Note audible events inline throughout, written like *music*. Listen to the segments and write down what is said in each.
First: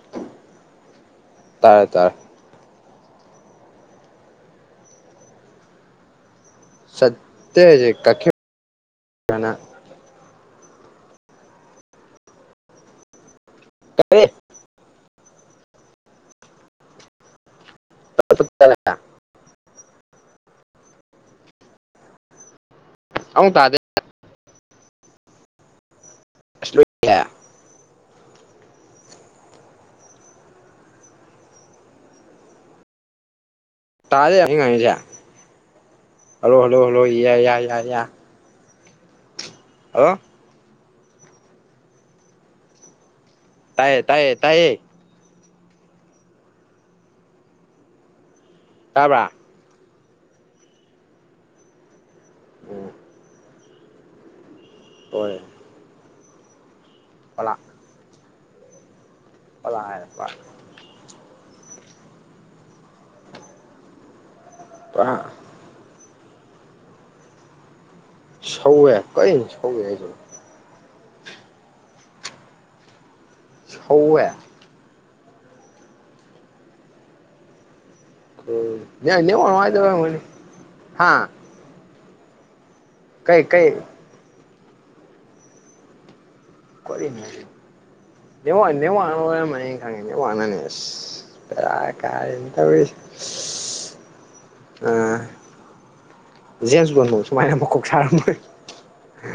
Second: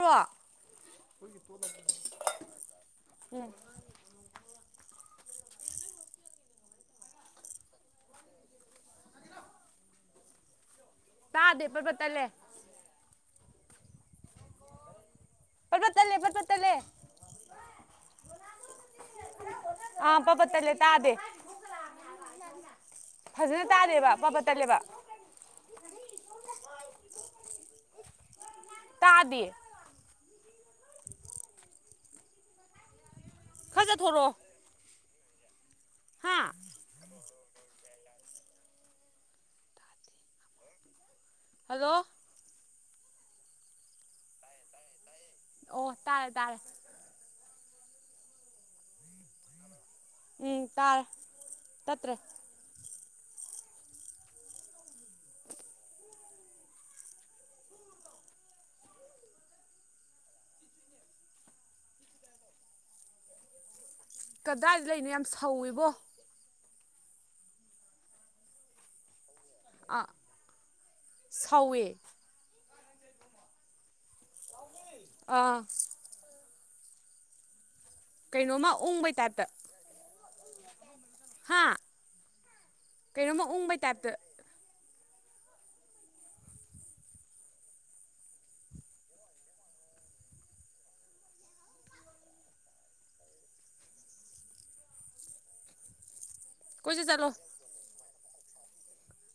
ꯂꯣ ꯇꯥꯔꯦ ꯇꯥꯔꯦ *unintelligible* ꯎꯝ ꯆꯠꯇꯦ ꯀꯛꯄꯤꯝ ꯀꯅ ꯇꯥꯗꯦ ꯕꯠ ꯕꯠ ꯇꯠꯂꯦ ꯀꯔꯤ ꯄꯠꯄꯠ ꯇꯠꯂꯦ ꯄꯠꯄꯠ ꯇꯠꯂꯦ *unintelligible* ꯑꯥ ꯄꯥꯕꯠ ꯇꯠꯂꯦ ꯇꯥꯗꯦ ꯑꯃꯨꯛ ꯐꯖꯅ ꯇꯥꯗꯦ ꯇꯥꯗꯦꯕ ꯄꯥꯕꯠ ꯇꯠꯂꯦꯕ *unintelligible* ꯇꯥꯗꯦ ꯈꯔ ꯆꯠꯊꯣꯔꯛꯑꯣ ꯇꯥꯗꯦ ꯑꯩ ꯉꯥꯡꯉꯤꯖꯦ ꯍꯥ ꯍꯜꯂꯣ ꯍꯜꯂꯣ ꯍꯜꯂꯣ ꯏꯌꯥ ꯏꯌꯥ ꯏꯌꯥ ꯏꯌꯥ ꯍꯜꯂꯣ ꯍꯜꯂꯣ ꯇꯥꯏꯌꯦ ꯇꯥꯏꯌꯦ ꯇꯥꯏꯌꯦ ꯑꯣ ꯇꯥꯔꯦ ꯇꯥꯔꯦ ꯇꯥꯕ꯭ꯔꯥ ꯎꯝ ꯇꯥꯔꯦ ꯇꯠꯇ꯭ꯔꯦ ꯑꯣ ꯍꯣꯏ ꯑꯣꯂꯥ ꯑꯣꯂꯥ ꯍꯥꯏꯔꯛꯄ ꯀꯗꯥꯏꯗ ꯂꯩꯅꯣ ꯄꯨꯔꯥ ꯌꯥꯝ ꯁꯧꯋꯤꯕꯣ ꯁꯧꯋꯦ ꯀꯩꯅꯣ ꯁꯧꯋꯦ ꯑꯥ ꯍꯥꯏꯁꯤꯕꯣ ꯁꯧꯋꯦ ꯍꯧꯋꯦ ꯑꯥ ꯀꯩꯅꯣꯝꯃ ꯎꯝ ꯅꯦ ꯎꯪꯕꯩ ꯅꯦꯋꯥꯛ ꯇꯥꯏꯞꯇ ꯅꯨꯡꯉꯥꯏꯇꯕꯩ ꯑꯣꯏꯔꯝꯒꯅꯤ ꯍꯥ ꯍꯥ ꯀꯩ ꯀꯩꯅꯣꯝꯃ ꯀꯩ ꯎꯪꯕꯩ ꯇꯥꯏꯞꯇꯥ ꯀꯔꯤꯅꯣ ꯍꯥꯏꯁ ꯅꯦꯋꯥꯛꯅ ꯅꯦꯋꯥꯛꯅ ꯑꯣꯏꯔꯝꯃꯅꯤ ꯑꯩ ꯈꯪꯉꯦ ꯅꯦꯋꯥꯛꯅꯅꯦ ꯑꯁ ꯕꯦꯔꯥ ꯀꯥꯔꯦꯅꯦ ꯇꯧꯔꯤꯁꯦ ꯏꯁ ꯑꯥ ꯀꯣꯏꯆꯠ ꯖꯦꯝꯁꯕꯣꯟꯕꯣꯛ ꯆꯠꯂꯣ ꯁꯨꯃꯥꯏꯅ ꯃꯀꯣꯛ ꯁꯥꯔꯝꯃꯣꯏ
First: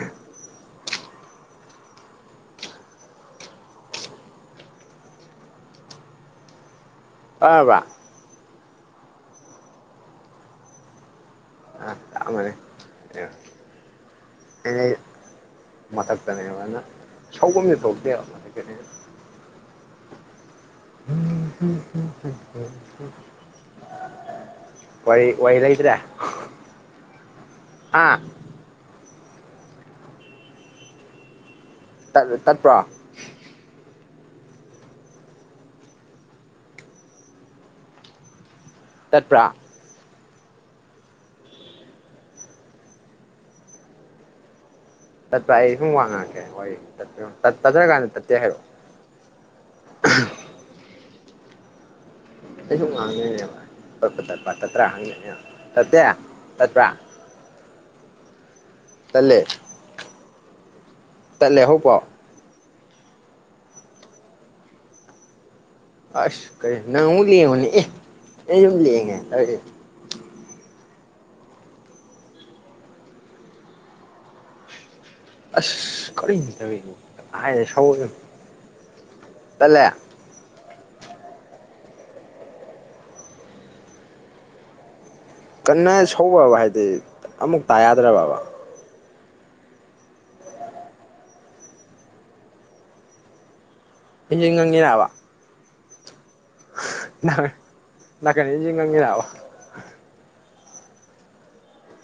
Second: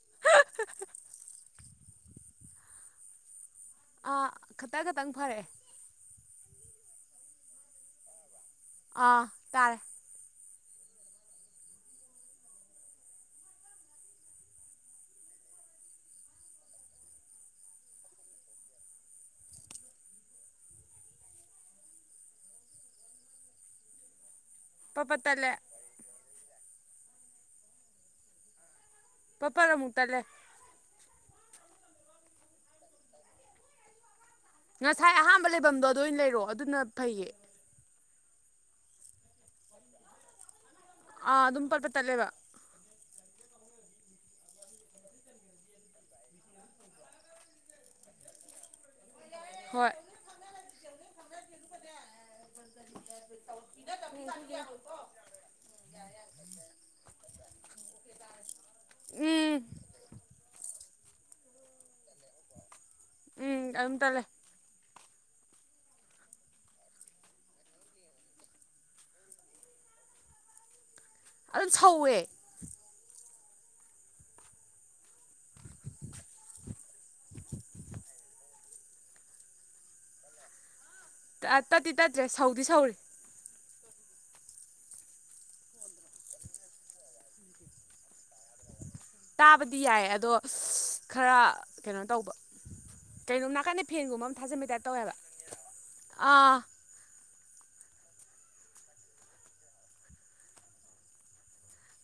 *unintelligible* ꯑꯥ ꯈꯇ ꯈꯇꯪ ꯐꯔꯛꯑꯦ ꯇꯥꯔꯕ꯭ꯔꯥ ꯑꯥ ꯇꯥꯔꯦ ꯇꯔꯝꯒꯅꯤ *unintelligible* ꯃꯊꯛꯇꯅꯦꯕꯅ ꯁꯧꯕꯝꯗꯤ ꯊꯣꯛꯇꯦꯕ ꯃꯊꯛꯇꯅꯤꯅ ꯎꯝ ꯍꯨꯝ ꯍꯨꯝ ꯍꯨꯝ ꯍꯨꯝ ꯄꯠ ꯄꯠ ꯋꯥꯔꯤ ꯇꯠꯂꯦ ꯋꯥꯔꯤ ꯂꯩꯇ꯭ꯔꯦ ꯍꯥ ꯄꯄꯥꯠ ꯑꯃꯨꯛ ꯇꯠꯂꯦ ꯇꯠ ꯇꯠꯄ꯭ꯔꯣ ꯉꯁꯥꯏ ꯑꯍꯥꯟꯕ ꯂꯩꯕꯝꯗꯣ ꯑꯗꯨ ꯑꯣꯏ ꯂꯩꯔꯛꯑꯣ ꯑꯗꯨꯅ ꯐꯩꯌꯦ ꯇꯠꯄ꯭ꯔꯥ ꯑꯥ ꯑꯗꯨꯝ ꯄꯠ ꯄꯠ ꯇꯠꯂꯦꯕ ꯇꯠꯄ꯭ꯔꯥ ꯑꯩ ꯁꯨꯝ ꯋꯥ ꯉꯥꯡꯉꯛꯀꯦ ꯋꯥꯔꯤ ꯇꯠꯄ꯭ꯔꯥ ꯌꯦꯡꯉꯣ ꯇꯠ ꯇꯠꯇ꯭ꯔꯥꯀꯥꯟꯗ ꯇꯠꯇꯦ ꯍꯥꯏꯔꯛꯑꯣ ꯍꯣꯏ ꯑꯩꯁꯨꯨꯝ ꯉꯥꯡꯗꯣꯏꯅꯦꯕ ꯄꯠ ꯄꯠ ꯇꯠꯄ ꯇꯠꯇ꯭ꯔꯥ ꯍꯪꯗꯣꯏꯅꯦꯕ ꯇꯠꯇꯦ ꯇꯠꯄ꯭ꯔꯥ ꯇꯟꯂꯦ ꯎꯝ ꯇꯟꯂꯦ ꯍꯧꯄꯥꯎ ꯎꯝ ꯑꯗꯨꯝ ꯇꯠꯂꯦ ꯑꯁ ꯀꯩ ꯅꯪꯑꯃꯨꯛ ꯂꯦꯡꯉꯣꯅꯦ ꯑꯦ ꯑꯩꯁꯨꯝ ꯂꯦꯡꯉꯦ *unintelligible* ꯑꯗꯨꯝ ꯁꯧꯋꯦ ꯑꯁ ꯀꯔꯤꯅꯣ ꯇꯧꯏꯖꯤꯕꯨ ꯑꯥꯏꯗ ꯁꯧꯒꯤꯝ ꯇꯜꯂꯦ ꯑꯥ ꯇꯠꯇꯤ ꯇꯠꯇ꯭ꯔꯦ ꯁꯧꯗꯤ ꯁꯧꯔꯤ ꯀꯟꯅ ꯁꯧꯕ꯭ꯔꯕꯥ ꯍꯥꯏꯗꯤ ꯑꯃꯨꯛ ꯇꯥ ꯌꯥꯗ꯭ꯔꯕꯥꯕ ꯇꯥꯕꯗꯤ ꯌꯥꯏ ꯑꯗꯣ ꯈꯔ ꯀꯩꯅꯣ ꯇꯧꯕ ꯀꯩꯅꯣꯝ ꯅꯥꯀꯟꯗꯩ ꯐꯦꯟꯒꯨꯝꯕ ꯑꯃ ꯏꯟꯖꯤꯟ ꯊꯥꯖꯟꯕꯩ ꯇꯥꯏꯞ ꯇꯧꯋꯦ ꯉꯪꯉꯤꯔꯕ ꯍꯥꯏꯕ ꯑꯥ ꯅꯥꯀꯟ ꯅꯥꯀꯟ ꯏꯟꯖꯤꯟ ꯉꯪꯉꯤꯔꯥꯕ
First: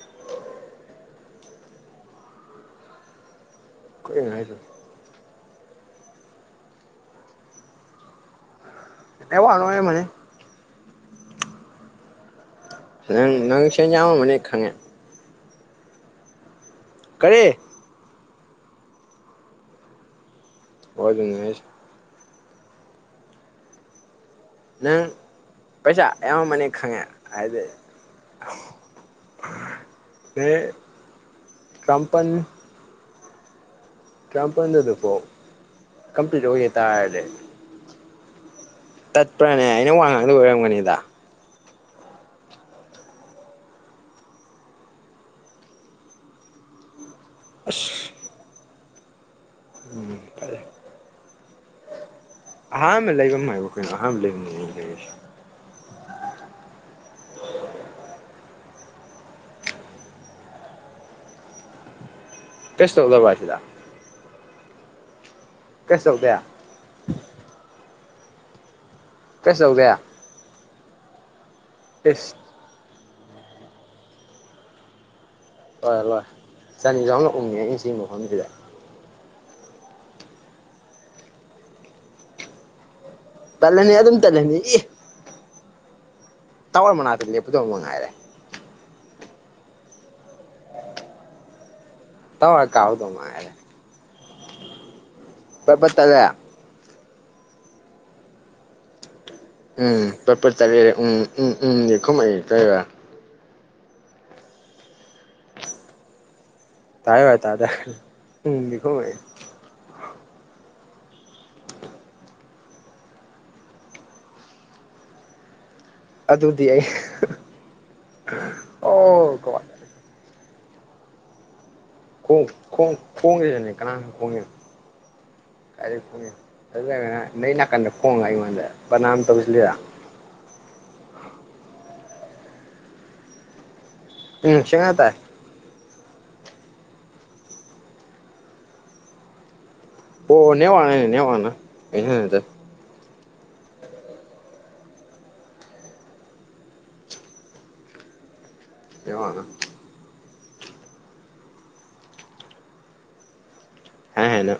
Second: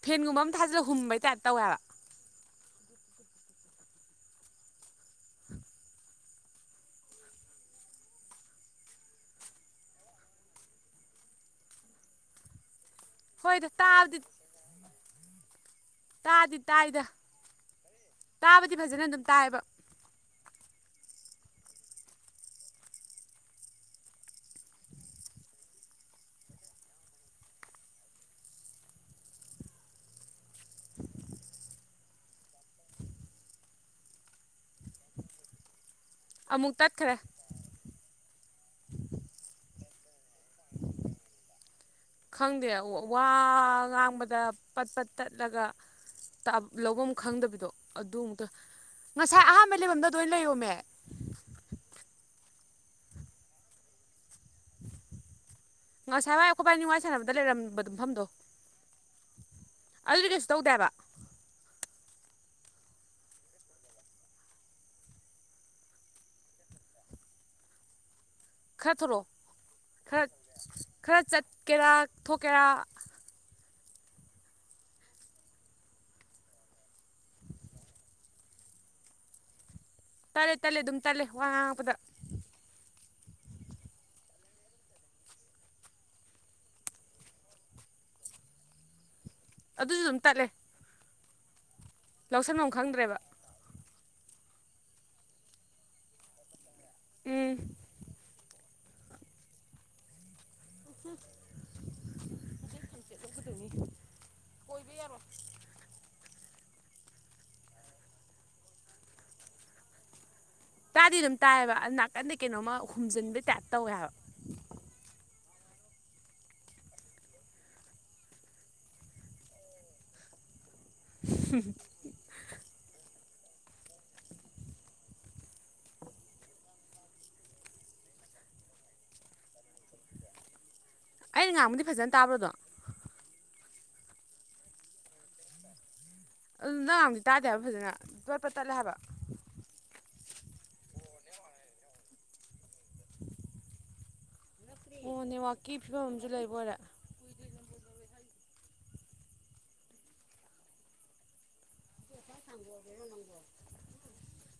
ꯐꯦꯟꯒꯨꯝꯕ ꯑꯃ ꯊꯥꯖꯤꯜꯂ ꯍꯨꯝꯕꯩ ꯇꯥꯏꯞ ꯇꯧꯋꯦ ꯍꯥꯏꯕ ꯀꯩꯅꯣ ꯍꯥꯏꯁꯤꯕꯣ *unintelligible* ꯅꯦꯠꯋꯥꯛꯅ ꯑꯣꯏꯔꯝꯃꯅꯤ ꯅꯪ ꯅꯪ ꯍꯣꯏꯗ ꯁꯦꯟ ꯇꯥꯕꯗꯤ ꯌꯥꯝꯃꯝꯃꯅꯤ ꯈꯪꯉꯦ ꯇꯥꯗꯤ ꯇꯥꯏꯗ ꯀꯔꯤ ꯇꯥꯕꯗꯤ ꯐꯖꯅ ꯑꯗꯨꯝ ꯇꯥꯏꯕ ꯑꯣ ꯑꯗꯨꯅꯦ ꯍꯥꯏꯁꯦ ꯅꯪ ꯄꯩꯁꯥ ꯑꯌꯥꯝꯃꯅꯤ ꯈꯪꯉꯦ ꯍꯥꯏꯗꯤ *unintelligible* ꯀꯝꯄꯟ ꯇꯔꯥꯝꯄꯜꯗ ꯑꯗꯨꯐꯥꯎ ꯀꯝꯄ꯭ꯂꯤꯠ ꯑꯣꯏꯒꯦ ꯑꯃꯨꯛ ꯇꯠꯈ꯭ꯔꯦ ꯍꯥꯏꯇꯥꯔꯗꯤ ꯇꯠꯄ꯭ꯔꯥꯅꯦ ꯑꯩꯅ ꯋꯥ ꯉꯥꯡꯗꯕꯩ ꯑꯣꯏꯔꯝꯒꯅꯤꯗ ꯈꯪꯗꯦ ꯋꯥ ꯉꯥꯡꯕꯗ ꯄꯠ ꯄꯠ ꯇꯠꯂꯒ ꯇꯥ ꯂꯧꯕꯝ ꯈꯪꯗꯕꯤꯗꯣ ꯑꯁ ꯑꯗꯨꯃꯨꯛ ꯇꯧꯏ ꯉꯁꯥꯏ ꯑꯍꯥꯟꯕ ꯂꯩꯕꯝꯗꯣ ꯎꯝ ꯑꯗꯨꯑꯣꯏ ꯐꯔꯦ ꯂꯩꯌꯣꯃꯦ ꯑꯍꯥꯥꯟꯕ ꯂꯩꯕꯝ ꯍꯥꯏꯕꯨ ꯀꯩꯅꯣ ꯑꯍꯥꯟꯕ ꯂꯩꯕꯝꯗꯨꯅꯦ ꯑꯩꯅ ꯂꯩꯔꯤꯁꯦ ꯉꯁꯥꯏ ꯋꯥꯏ ꯑꯩꯈꯣꯏ ꯕꯥꯟꯅꯤ ꯋꯥꯔꯤ ꯁꯥꯟꯅꯕꯗ ꯂꯩꯔꯝꯕ ꯃꯐꯝꯗꯣ ꯑꯗꯨꯗꯤ ꯀꯩꯁꯨ ꯇꯧꯗꯦ ꯍꯥꯏꯕ ꯀꯩꯁꯨ ꯇꯧꯗꯕ꯭ꯔꯥ ꯑꯁꯤꯗ ꯀꯩꯁꯨ ꯇꯧꯗꯦ ꯈꯔ ꯊꯣꯔꯛꯑꯣ ꯀꯩꯁꯨ ꯇꯧꯗꯦ ꯈꯔ ꯈꯔ ꯆꯠꯀꯦꯔꯥ ꯏꯁ ꯊꯣꯛꯀꯦꯔꯥ *unintelligible* ꯆꯅꯤ ꯆꯍꯨꯝꯂꯛ ꯎꯪꯉꯦ ꯑꯩ ꯁꯤ ꯃꯐꯝꯁꯤꯗ ꯇꯠꯂꯦ ꯇꯠꯂꯦ ꯑꯗꯨꯝ ꯇꯠꯂꯦ ꯋꯥ ꯉꯥꯡꯉꯛꯄꯗ ꯇꯠꯂꯅꯤ ꯑꯗꯨꯝ ꯇꯠꯂꯅꯤ ꯏ ꯇꯥꯎꯋꯔ ꯃꯅꯥꯛꯇ ꯂꯦꯄꯨꯗꯧꯕ ꯃꯉꯥꯏꯔꯦ ꯑꯗꯨꯁꯨ ꯑꯗꯨꯝ ꯇꯠꯂꯦ ꯇꯥꯋꯥꯔ ꯂꯧꯁꯟꯐꯝ ꯀꯥꯔꯨꯗꯧ ꯈꯪꯗ꯭ꯔꯦꯕ ꯉꯥꯏꯔꯦ ꯄꯠ ꯄꯠ ꯇꯠꯂꯦ ꯎꯝ ꯎꯝ ꯄꯠ ꯄꯠ ꯇꯠꯂꯦꯗꯤ ꯎꯝ ꯎꯝ ꯎꯝꯗꯤ ꯈꯨꯝꯃꯛꯏ ꯇꯧꯏꯕ *unintelligible* ꯑꯣꯏꯕ ꯌꯥꯔꯣꯏ *unintelligible* ꯇꯥꯗꯦ ꯎꯪꯗꯤ ꯈꯨꯝꯃꯛꯏ ꯇꯥꯗꯤ ꯑꯗꯨꯝ ꯇꯥꯏꯑꯦꯕ ꯅꯥꯀꯟꯗꯩ ꯀꯩꯅꯣꯝꯃ ꯍꯨꯝꯖꯤꯟꯕ ꯇꯥꯏꯞ ꯇꯧꯋꯦ ꯍꯥꯏꯕ ꯑꯗꯨꯗꯤ ꯑꯩ ꯑꯣ ꯒꯣꯗ *unintelligible* ꯈꯣꯡ ꯈꯣꯡ ꯈꯣꯡꯒꯦ *unintelligible* ꯀꯅꯥꯅ ꯈꯣꯡꯉꯤ *unintelligible* *unintelligible* ꯅꯣꯏ ꯅꯥꯀꯟꯗ ꯈꯣꯡꯉꯒ ꯑꯩꯉꯣꯟꯗ ꯕꯗꯅꯥꯝ ꯇꯧꯁꯤꯜꯂꯤꯔ ꯑꯩꯅ ꯉꯥꯡꯕꯗꯤ ꯐꯖꯅ ꯇꯥꯕ꯭ꯔꯣꯗꯣ ꯎꯝ ꯁꯦꯡꯅ ꯇꯥꯏ ꯑꯗꯨ ꯅꯪꯅ ꯉꯥꯡꯕꯗꯤ ꯇꯥꯗꯦ ꯍꯥꯏꯕ ꯐꯖꯅ ꯄꯠ ꯄꯠ ꯇꯠꯂꯦ ꯍꯥꯏꯕ ꯑꯣ ꯅꯦꯋꯥꯛꯅꯅꯦ ꯅꯦꯋꯥꯛꯅ ꯑꯩꯁꯤꯅ ꯅꯠꯇꯦ *inaudible* ꯑꯣ ꯅꯦꯠꯋꯥꯛꯀꯤ ꯐꯤꯕꯝ ꯑꯝꯖꯨ ꯂꯩꯕ ꯑꯣꯏꯔꯦ ꯅꯦꯠꯋꯥꯛꯅ ꯍꯪꯒꯣꯏꯕꯔ ꯅꯪꯕꯣ ꯍꯥꯢ ꯍꯥꯢꯅ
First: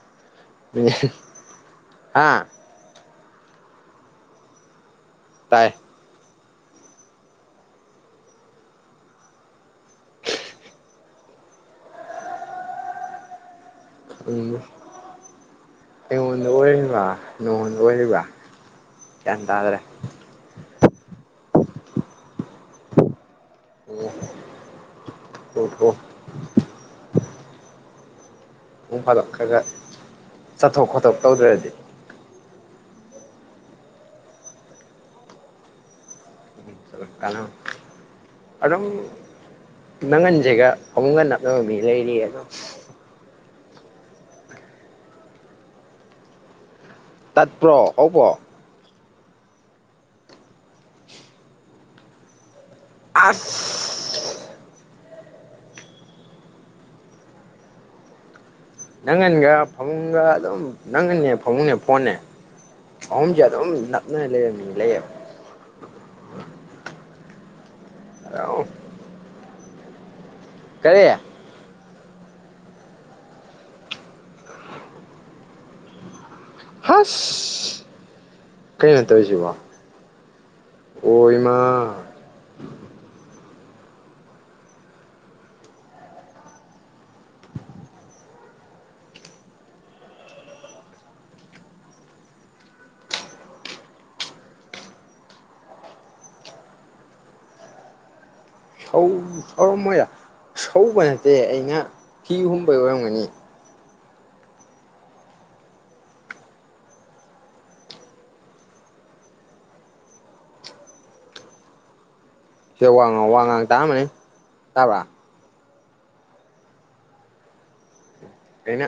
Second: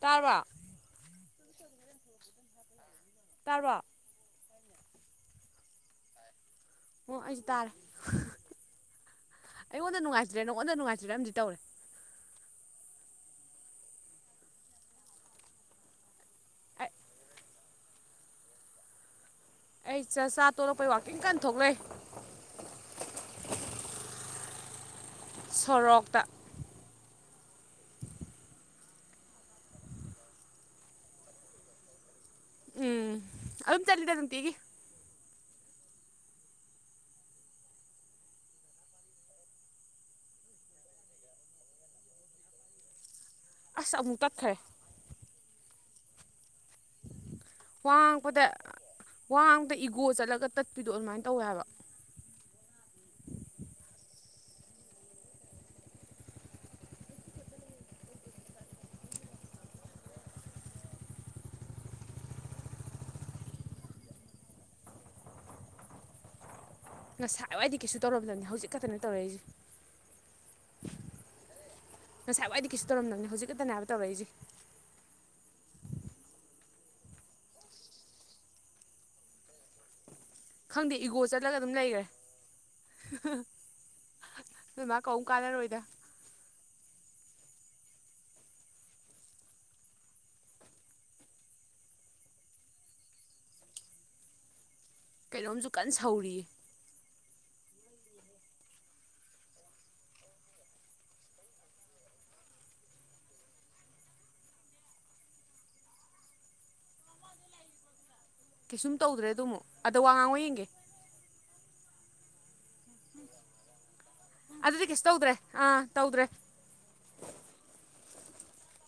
ꯇꯥꯔꯕ *unintelligible* ꯍꯥ ꯇꯥꯔꯕ ꯇꯥꯏ ꯑꯣ ꯑꯩꯁꯨ ꯇꯥꯔꯦ ꯑꯩꯉꯣꯟꯗ ꯅꯨꯡꯉꯥꯏꯇ꯭ꯔꯤꯔ ꯅꯉꯣꯟꯗ ꯅꯨꯡꯉꯥꯏꯇ꯭ꯔꯤꯔ ꯑꯝꯗꯤ ꯇꯧꯔꯦ ꯎꯝ ꯑꯩꯉꯣꯟꯗ ꯑꯩ ꯑꯣꯏꯔꯤꯕ ꯅꯉꯣꯟꯗ ꯑꯣꯏꯔꯤꯕ ꯒ꯭ꯌꯥꯟ ꯇꯥꯗ꯭ꯔꯦ ꯑꯩ ꯆꯥꯆꯥꯥ ꯇꯣꯂꯛꯄꯩ ꯋꯥꯛꯀꯤꯡ ꯀꯟ ꯊꯣꯛꯂꯛꯏ ꯊꯣꯛꯑꯣ ꯁꯣꯔꯣꯛꯇ ꯅꯣꯡ ꯐꯥꯗꯣꯛ ꯈꯔꯒ ꯆꯠꯊꯣꯛ ꯈꯣꯠꯇꯣꯛ ꯇꯧꯗ꯭ꯔꯗꯤ ꯎꯝ ꯑꯗꯨꯝ ꯆꯠꯂꯤꯗ ꯅꯨꯡꯇꯤꯒꯤ ꯀꯥꯅꯝ ꯑꯗꯨꯝ ꯅꯪꯒꯟꯖꯤꯒ ꯐꯃꯨꯡꯒ ꯅꯞꯅꯕ ꯃꯤ ꯂꯩꯔꯤꯌꯦ ꯑꯃ ꯑꯁ ꯑꯃꯨꯛ ꯇꯠꯈ꯭ꯔꯦ ꯇꯠꯄ꯭ꯔꯣ ꯋꯥ ꯍꯧꯕ꯭ꯔꯣ ꯉꯥꯡꯉꯛꯄꯗ ꯋꯥ ꯉꯥꯡꯗ ꯏꯒꯣ ꯆꯠꯂꯒ ꯇꯠꯄꯤꯗꯣ ꯑꯗꯨꯃꯥꯏ ꯇꯧꯋꯦ ꯍꯥꯏꯕ ꯑꯁ ꯅꯪꯒꯟꯒ ꯐꯃꯨꯡꯒ ꯑꯗꯨꯝ ꯅꯪꯒꯟꯅꯦ ꯐꯃꯨꯡꯅꯦ ꯐꯣꯟꯅꯦ ꯑꯍꯨꯝꯁꯦ ꯑꯗꯨꯝ ꯅꯞꯅꯔ ꯂꯩꯕ ꯃꯤ ꯂꯩꯌꯦꯕ ꯉꯁꯥꯏ ꯋꯥꯏꯗꯤ ꯀꯩꯁꯨ ꯇꯧꯔꯝꯗꯕꯅꯤ ꯑꯗꯨꯝ ꯍꯧꯖꯤꯛ ꯈꯛꯇꯅꯦ ꯇꯧꯔꯛꯏꯖꯦ ꯀꯔꯤ ꯉꯁꯥꯏ ꯋꯥꯏꯗꯤ ꯀꯩꯁꯨ ꯇꯧꯔꯝꯗꯕꯅꯦ ꯍꯧꯖꯤꯛ ꯈꯛꯇꯅꯦ ꯍꯥꯏꯕ ꯇꯧꯔꯛꯏꯖꯦ ꯍꯥꯁ ꯀꯩꯅꯣ ꯇꯧꯏꯁꯤꯕꯣ ꯈꯪꯗꯦ ꯏꯒꯣ ꯆꯠꯂꯒ ꯑꯗꯨꯝ ꯂꯩꯒ꯭ꯔꯦ ꯅꯣꯢ ꯃꯥ ꯀꯧꯝ ꯀꯥꯟꯅꯔꯣꯏꯗ ꯀꯩꯅꯣꯝꯖꯨ ꯀꯟ ꯁꯧꯔꯤꯌꯦ ꯁꯧ ꯁꯧꯔꯝꯃꯣꯏꯗ ꯁꯧꯕ ꯅꯠꯇꯦ ꯑꯩꯅ ꯐꯤ ꯍꯨꯝꯕꯩ ꯑꯣꯏꯔꯝꯒꯅꯤ ꯀꯩꯁꯨꯝ ꯇꯧꯗ꯭ꯔꯦ ꯑꯗꯨꯃꯨꯛ ꯑꯗ ꯋꯥ ꯉꯥꯡꯉꯣ ꯌꯦꯡꯒꯦ ꯁꯦ ꯋꯥ ꯉꯥꯡꯑꯣ ꯋꯥ ꯉꯥꯡ ꯇꯥꯔꯝꯃꯅꯤ ꯑꯗꯨꯗꯤ ꯇꯥꯕ꯭ꯔꯥ ꯀꯩꯁꯨ ꯇꯧꯗ꯭ꯔꯦ ꯑꯥ ꯇꯧꯗ꯭ꯔꯦ ꯑꯩꯅ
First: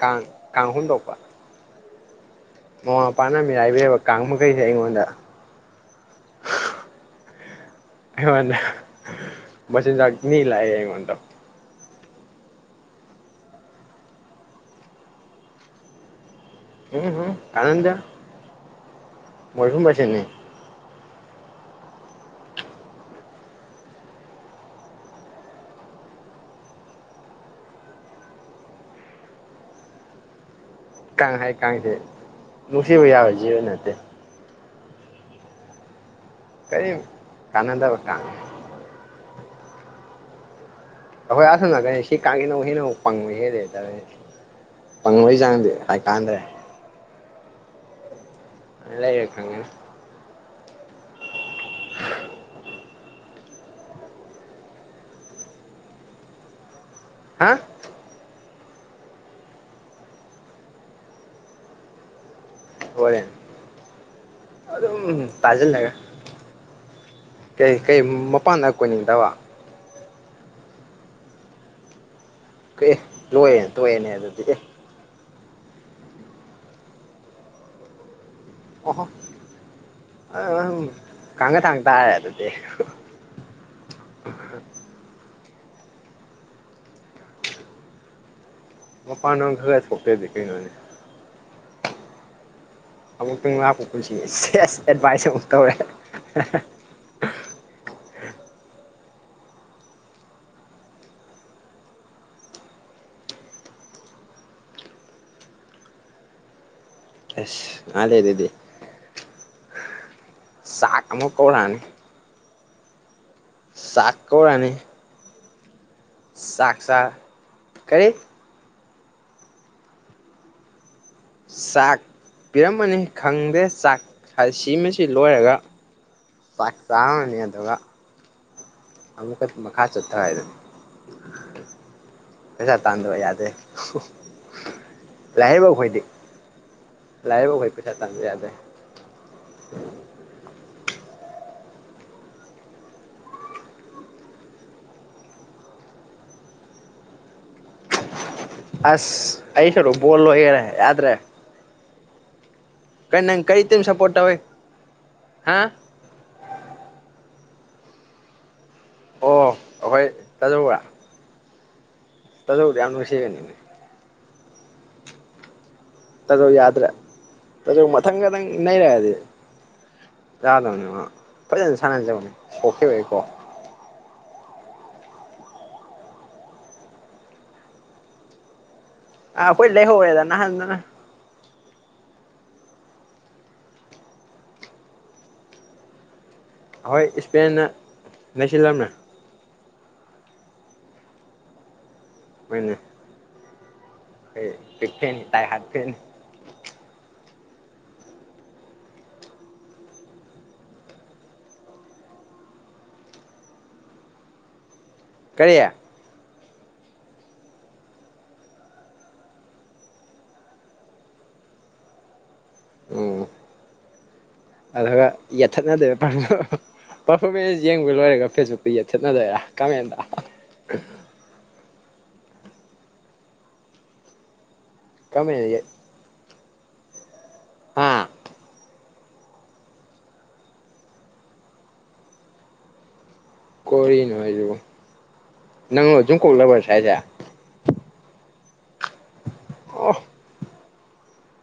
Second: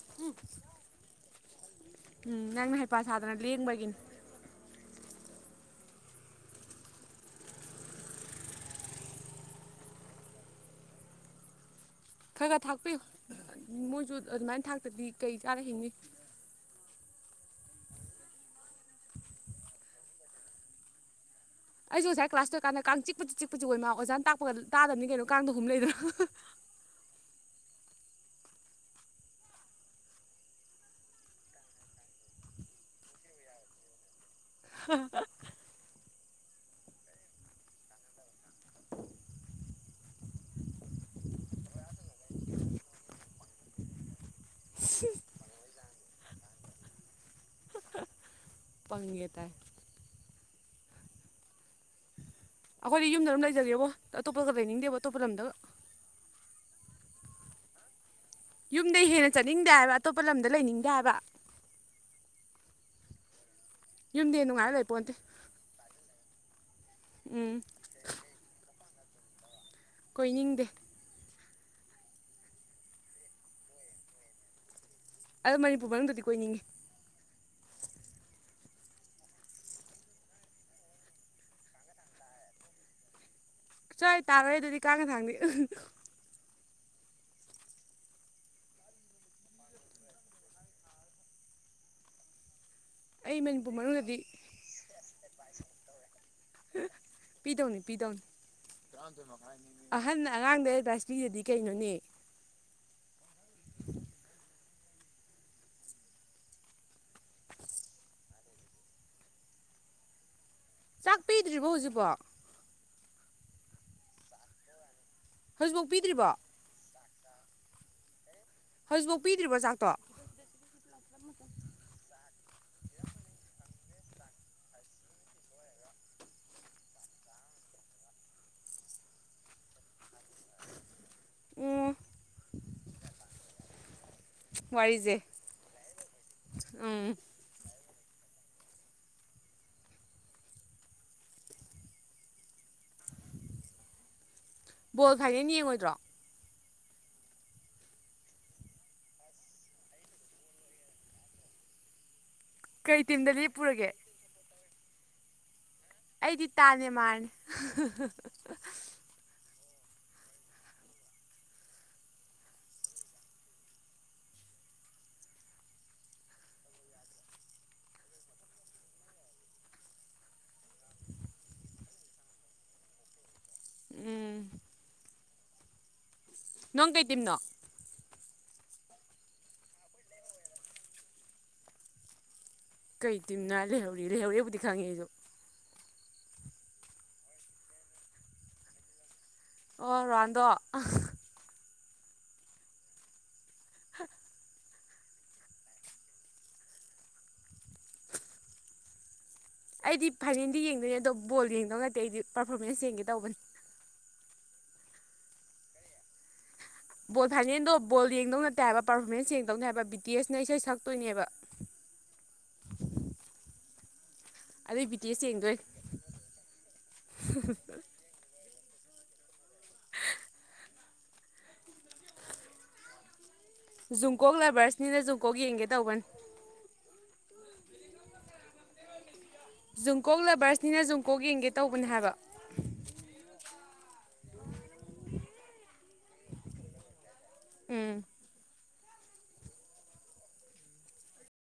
ꯀꯥꯡ ꯀꯥꯡ ꯍꯨꯝꯗꯣꯛꯄ ꯎꯝ ꯅꯪ ꯃꯃꯥ ꯃꯄꯥꯅ ꯃꯤꯔꯥꯏꯕꯤꯔꯕ ꯀꯥꯡ ꯃꯈꯩꯁꯦ ꯑꯩꯉꯣꯟꯗ ꯑꯩꯉꯣꯟꯗ ꯃꯆꯤꯟꯖꯥꯛ ꯅꯤ ꯂꯥꯛꯑꯦ ꯑꯩꯉꯣꯟꯗ ꯈꯔ ꯈꯔ ꯊꯥꯛꯄꯤꯌꯨ ꯃꯣꯏꯖꯨ ꯑꯗꯨꯃꯥꯏꯅ ꯊꯥꯛꯇꯗꯤ ꯀꯩ ꯆꯥꯔ ꯍꯤꯡꯅꯤ *unintelligible* ꯑꯩꯖꯨ ꯉꯁꯥꯏ ꯀ꯭ꯂꯥꯁ ꯇꯧꯔꯤꯀꯥꯟꯗ ꯀꯥꯡ ꯆꯤꯄꯗꯤ ꯆꯤꯛꯄꯁꯤ ꯑꯣꯏꯃꯥ ꯑꯣꯖꯥꯅ ꯇꯥꯛꯄꯒꯗꯨ ꯇꯥꯗꯕꯅꯤ ꯀꯩꯅꯣ ꯀꯥꯡꯗꯨ ꯍꯨꯝ ꯂꯩꯗꯅ ꯀꯥꯡ ꯍꯥꯢꯕ ꯀꯥꯡꯁꯦ ꯅꯨꯡꯁꯤꯕ ꯌꯥꯕ ꯖꯤꯕ ꯅꯠꯇꯦ *unintelligible* ꯀꯩꯌꯝ ꯀꯥꯟꯅꯗꯕ ꯀꯥꯡꯅꯦ ꯑꯩꯈꯣꯏ ꯑꯥꯁꯣꯝ ꯅꯀꯟ ꯁꯤ ꯀꯥꯡꯖꯤꯅꯃꯨꯛ ꯍꯦꯟꯅ ꯄꯪꯕ ꯍꯦꯜꯂꯦ ꯇꯧꯌꯤ ꯄꯪꯪꯕꯩ ꯆꯥꯡꯗꯤ ꯍꯥꯏ ꯀꯥꯟꯗ꯭ꯔꯦ ꯂꯩꯔꯥ ꯄꯪꯉꯦ ꯇꯥꯏ ꯈꯪꯒꯅꯤ *unintelligible* ꯑꯈꯣꯏꯗꯤ ꯌꯨꯝꯗ ꯑꯗꯨꯝ ꯂꯩꯖꯒꯦꯕꯣ ꯑꯇꯣꯞꯄꯒ ꯂꯩꯅꯤꯡꯗꯦꯕꯣ ꯑꯇꯣꯞꯄ ꯂꯝꯗꯒ ꯍꯥ ꯌꯨꯝꯗꯩ ꯍꯦꯟꯅ ꯆꯠꯅꯤꯡꯗꯦ ꯍꯥꯏꯕ ꯑꯇꯣꯞꯄ ꯂꯝꯗ ꯂꯩꯅꯤꯡꯗꯦ ꯍꯥꯏꯕ ꯍꯣꯏ ꯌꯨꯝꯗꯩ ꯍꯦꯟꯅ ꯅꯨꯡꯉꯥꯏꯕ ꯂꯩ ꯑꯗꯨꯝ ꯇꯥꯁꯤꯜꯂꯒ ꯎꯝ ꯀꯩ ꯀꯩ ꯃꯄꯥꯟꯗ ꯀꯣꯏꯅꯤꯡꯇꯕ ꯀꯣꯏꯅꯤꯡꯗꯦ ꯀꯦ ꯑꯦ ꯂꯣꯏꯔꯦꯅꯦ ꯇꯣꯛꯑꯦꯅꯦ ꯑꯗꯨꯗꯤ ꯑꯦ ꯑꯗꯨ ꯃꯅꯤꯄꯨꯔ ꯃꯅꯨꯡꯗꯗꯤ ꯀꯣꯏꯅꯤꯡꯉꯤ ꯑꯣꯍꯣ ꯑꯥ ꯅꯪ ꯀꯥꯡꯒ ꯊꯥꯡ ꯇꯥꯔꯦ ꯑꯗꯨꯗꯤ ꯆꯣꯍꯦ ꯇꯥꯔꯣꯢ ꯑꯗꯨꯗꯤ ꯀꯥꯡꯒ ꯊꯥꯡꯗꯤ ꯃꯄꯥꯟ ꯅꯨꯡ ꯈꯔ ꯈꯔ ꯊꯣꯛꯇ꯭ꯔꯗꯤ ꯀꯩꯅꯣꯅꯦ ꯑꯩ ꯑꯃꯨꯛꯇꯪ ꯃꯅꯤꯄꯨꯔ ꯂꯥꯛꯄ ꯃꯅꯨꯡꯗꯗꯤ ꯄꯨꯟꯁꯤꯅꯤ ꯁꯦꯁ ꯑꯦꯗꯚꯥꯏꯁ ꯑꯃꯨꯛ ꯇꯧꯔꯦ ꯄꯤꯗꯧꯅꯤ ꯄꯤꯗꯧꯅꯤ ꯑꯍꯟꯅ ꯑꯉꯥꯡꯗ ꯑꯦꯗꯚꯥꯏꯁ ꯄꯤꯗꯗꯤ ꯀꯩꯅꯣꯅꯦ ꯑꯁ ꯃꯥꯜꯂꯦ ꯑꯗꯨꯗꯤ ꯆꯥꯛ ꯑꯃꯨꯛ ꯄꯤꯗ꯭ꯔꯤꯕꯣ ꯀꯧꯔꯛꯑꯅꯤ ꯍꯨꯖꯤꯛꯕꯥꯎ ꯆꯥꯛ ꯀꯧꯔꯑꯅꯤ ꯍꯧꯖꯤꯐꯤꯎ ꯄꯤꯗ꯭ꯔꯤꯕꯣ ꯆꯥꯛꯆꯥꯥ ꯀꯔꯤ ꯍꯧꯖꯤꯐꯥꯎ ꯄꯤꯗ꯭ꯔꯤꯕꯣ ꯆꯥꯛꯇꯣ ꯆꯥꯛ ꯄꯤꯔꯝꯃꯅꯤ ꯈꯪꯗꯦ ꯆꯥꯛ ꯁꯤꯃꯁꯤ ꯂꯣꯏꯔꯒ ꯆꯥꯛ ꯆꯥꯃꯅꯤ ꯑꯗꯨꯒ ꯑꯃꯨꯛꯀꯁꯨ ꯃꯈꯥ ꯆꯠꯊ ꯍꯥꯏꯗꯨꯅꯤ ꯎꯝ ꯄꯩꯁꯥ ꯇꯥꯟꯗꯕ ꯌꯥꯗꯦ ꯋꯥꯔꯤꯁꯦ ꯂꯥꯏꯔꯕ ꯑꯈꯣꯏꯗꯤ ꯎꯝ ꯂꯥꯏꯔꯕ ꯑꯩꯈꯣꯏ ꯄꯩꯁꯥ ꯇꯥꯟꯗ ꯌꯥꯗ꯭ꯔꯦ ꯕꯣꯜ ꯐꯥꯏꯅꯦꯜ ꯌꯦꯡꯉꯣꯏꯗ꯭ꯔꯣ ꯑꯁ ꯑꯩ ꯁꯔꯨꯛ ꯕꯣꯜ ꯂꯣꯏꯒꯔꯦ ꯌꯥꯗ꯭ꯔꯦ ꯀꯩ ꯇꯤꯝꯗ ꯅꯪ ꯀꯔꯤ ꯇꯤꯝ ꯂꯦꯞꯄꯨꯔꯒꯦ ꯁꯄꯣꯔꯠ ꯇꯧꯋꯤ ꯍꯥ ꯑꯩꯗꯤ ꯇꯥ ꯅꯦꯃꯥꯔꯅꯦ ꯑꯣ ꯑꯈꯣꯏ ꯇꯥꯖꯧꯔꯥ ꯇꯖꯧꯗꯨ ꯌꯥꯝ ꯅꯨꯡꯁꯤꯕꯅꯤꯅꯦ ꯇꯥꯖꯧ ꯌꯥꯗ꯭ꯔꯦ ꯇꯥꯖꯧ ꯃꯊꯪꯒꯗꯪ ꯅꯩꯔꯛꯑꯗꯤ ꯌꯥꯗꯣꯅꯤ ꯃꯥ ꯐꯖꯟ ꯁꯥꯟꯅꯗꯧꯅꯤ ꯁꯣꯛꯈꯤꯕꯩꯀꯣ ꯎꯝ ꯅꯡ ꯀꯩ ꯇꯤꯝꯅꯣ ꯑꯥ ꯑꯈꯣꯢ ꯂꯩꯍꯧꯔꯗ ꯅꯍꯥꯟꯅꯅ ꯀꯩ ꯇꯤꯝꯅꯣ ꯂꯩꯍꯧꯔꯦ ꯂꯩꯍꯧꯔꯦꯕꯨꯗꯤ ꯈꯪꯉꯦ ꯑꯩꯁꯨ ꯑꯍꯣꯏ ꯏꯁꯄꯦꯟꯅ ꯅꯩꯁꯤꯜꯂꯝꯃꯦ ꯑꯣ ꯔꯣꯑꯟꯗꯣ ꯍꯣꯢꯅꯦ ꯑꯩ ꯕꯤꯠꯇꯦꯟꯅꯦ ꯗꯥꯏ ꯍꯥꯠ ꯐꯦꯟꯅꯤ ꯑꯩꯗꯤ ꯐꯥꯏꯅꯦꯜꯗꯤ ꯌꯦꯡꯗꯣꯏꯅꯦ ꯑꯗꯣ ꯕꯣꯜ ꯌꯦꯡꯗꯧ ꯅꯠꯇꯦ ꯑꯩꯗꯤ ꯄꯥꯔꯐꯣꯔꯃꯦꯟꯁ ꯌꯦꯡꯒꯦ ꯇꯧꯕꯅꯤ ꯀꯔꯤ ꯕꯣꯜ ꯐꯥꯏꯅꯦꯜꯗꯣ ꯕꯣꯜ ꯌꯦꯡꯗꯧ ꯅꯠꯇꯦ ꯍꯥꯏꯕ ꯄꯥꯔꯐꯣꯔꯃꯦꯟꯁ ꯌꯦꯡꯗꯧꯅꯤ ꯍꯥꯏꯕ ꯕꯤꯇꯤꯑꯦꯁꯅ ꯏꯁꯩ ꯁꯛꯇꯣꯏꯅꯦꯕ ꯑꯣ ꯑꯗꯨꯏ ꯕꯤ ꯑꯗꯨꯒ ꯇꯤ ꯑꯦꯁ ꯌꯦꯡꯗꯣꯏꯅꯦ ꯌꯦꯠꯊꯠꯅꯗꯣꯢꯕ ꯄꯥꯔꯐꯣꯔꯃꯦꯟꯁ ꯌꯦꯡꯕ ꯂꯣꯏꯔꯒ ꯐꯦꯁꯕꯨꯛ ꯄꯤ ꯌꯦꯠꯊꯠꯅꯔꯦ ꯀꯝꯃꯦꯟꯇ ꯍꯥ ꯍꯥ ꯖꯨꯡꯀꯣꯛ ꯑꯥꯕꯔꯁꯅꯤꯅ ꯖꯨꯡꯀꯣꯛ ꯀꯃꯦꯟ ꯌꯦꯡꯒꯦ ꯇꯧꯕꯅꯤ ꯍꯥ ꯖꯨꯡꯀꯣꯛ ꯂꯕꯔꯁꯅꯤꯅ ꯖꯨꯡꯀꯣꯛ ꯌꯦꯡꯒꯦ ꯇꯧꯕꯅꯤ ꯍꯥꯏꯕ ꯀꯣꯔꯤꯑꯦꯟ ꯑꯣꯏꯔꯗꯤꯕꯣ ꯅꯪꯂꯣ ꯖꯨꯡꯀꯣꯛ ꯂꯕꯔꯁ ꯍꯥꯏꯁꯦ ꯎꯝ ꯑꯣ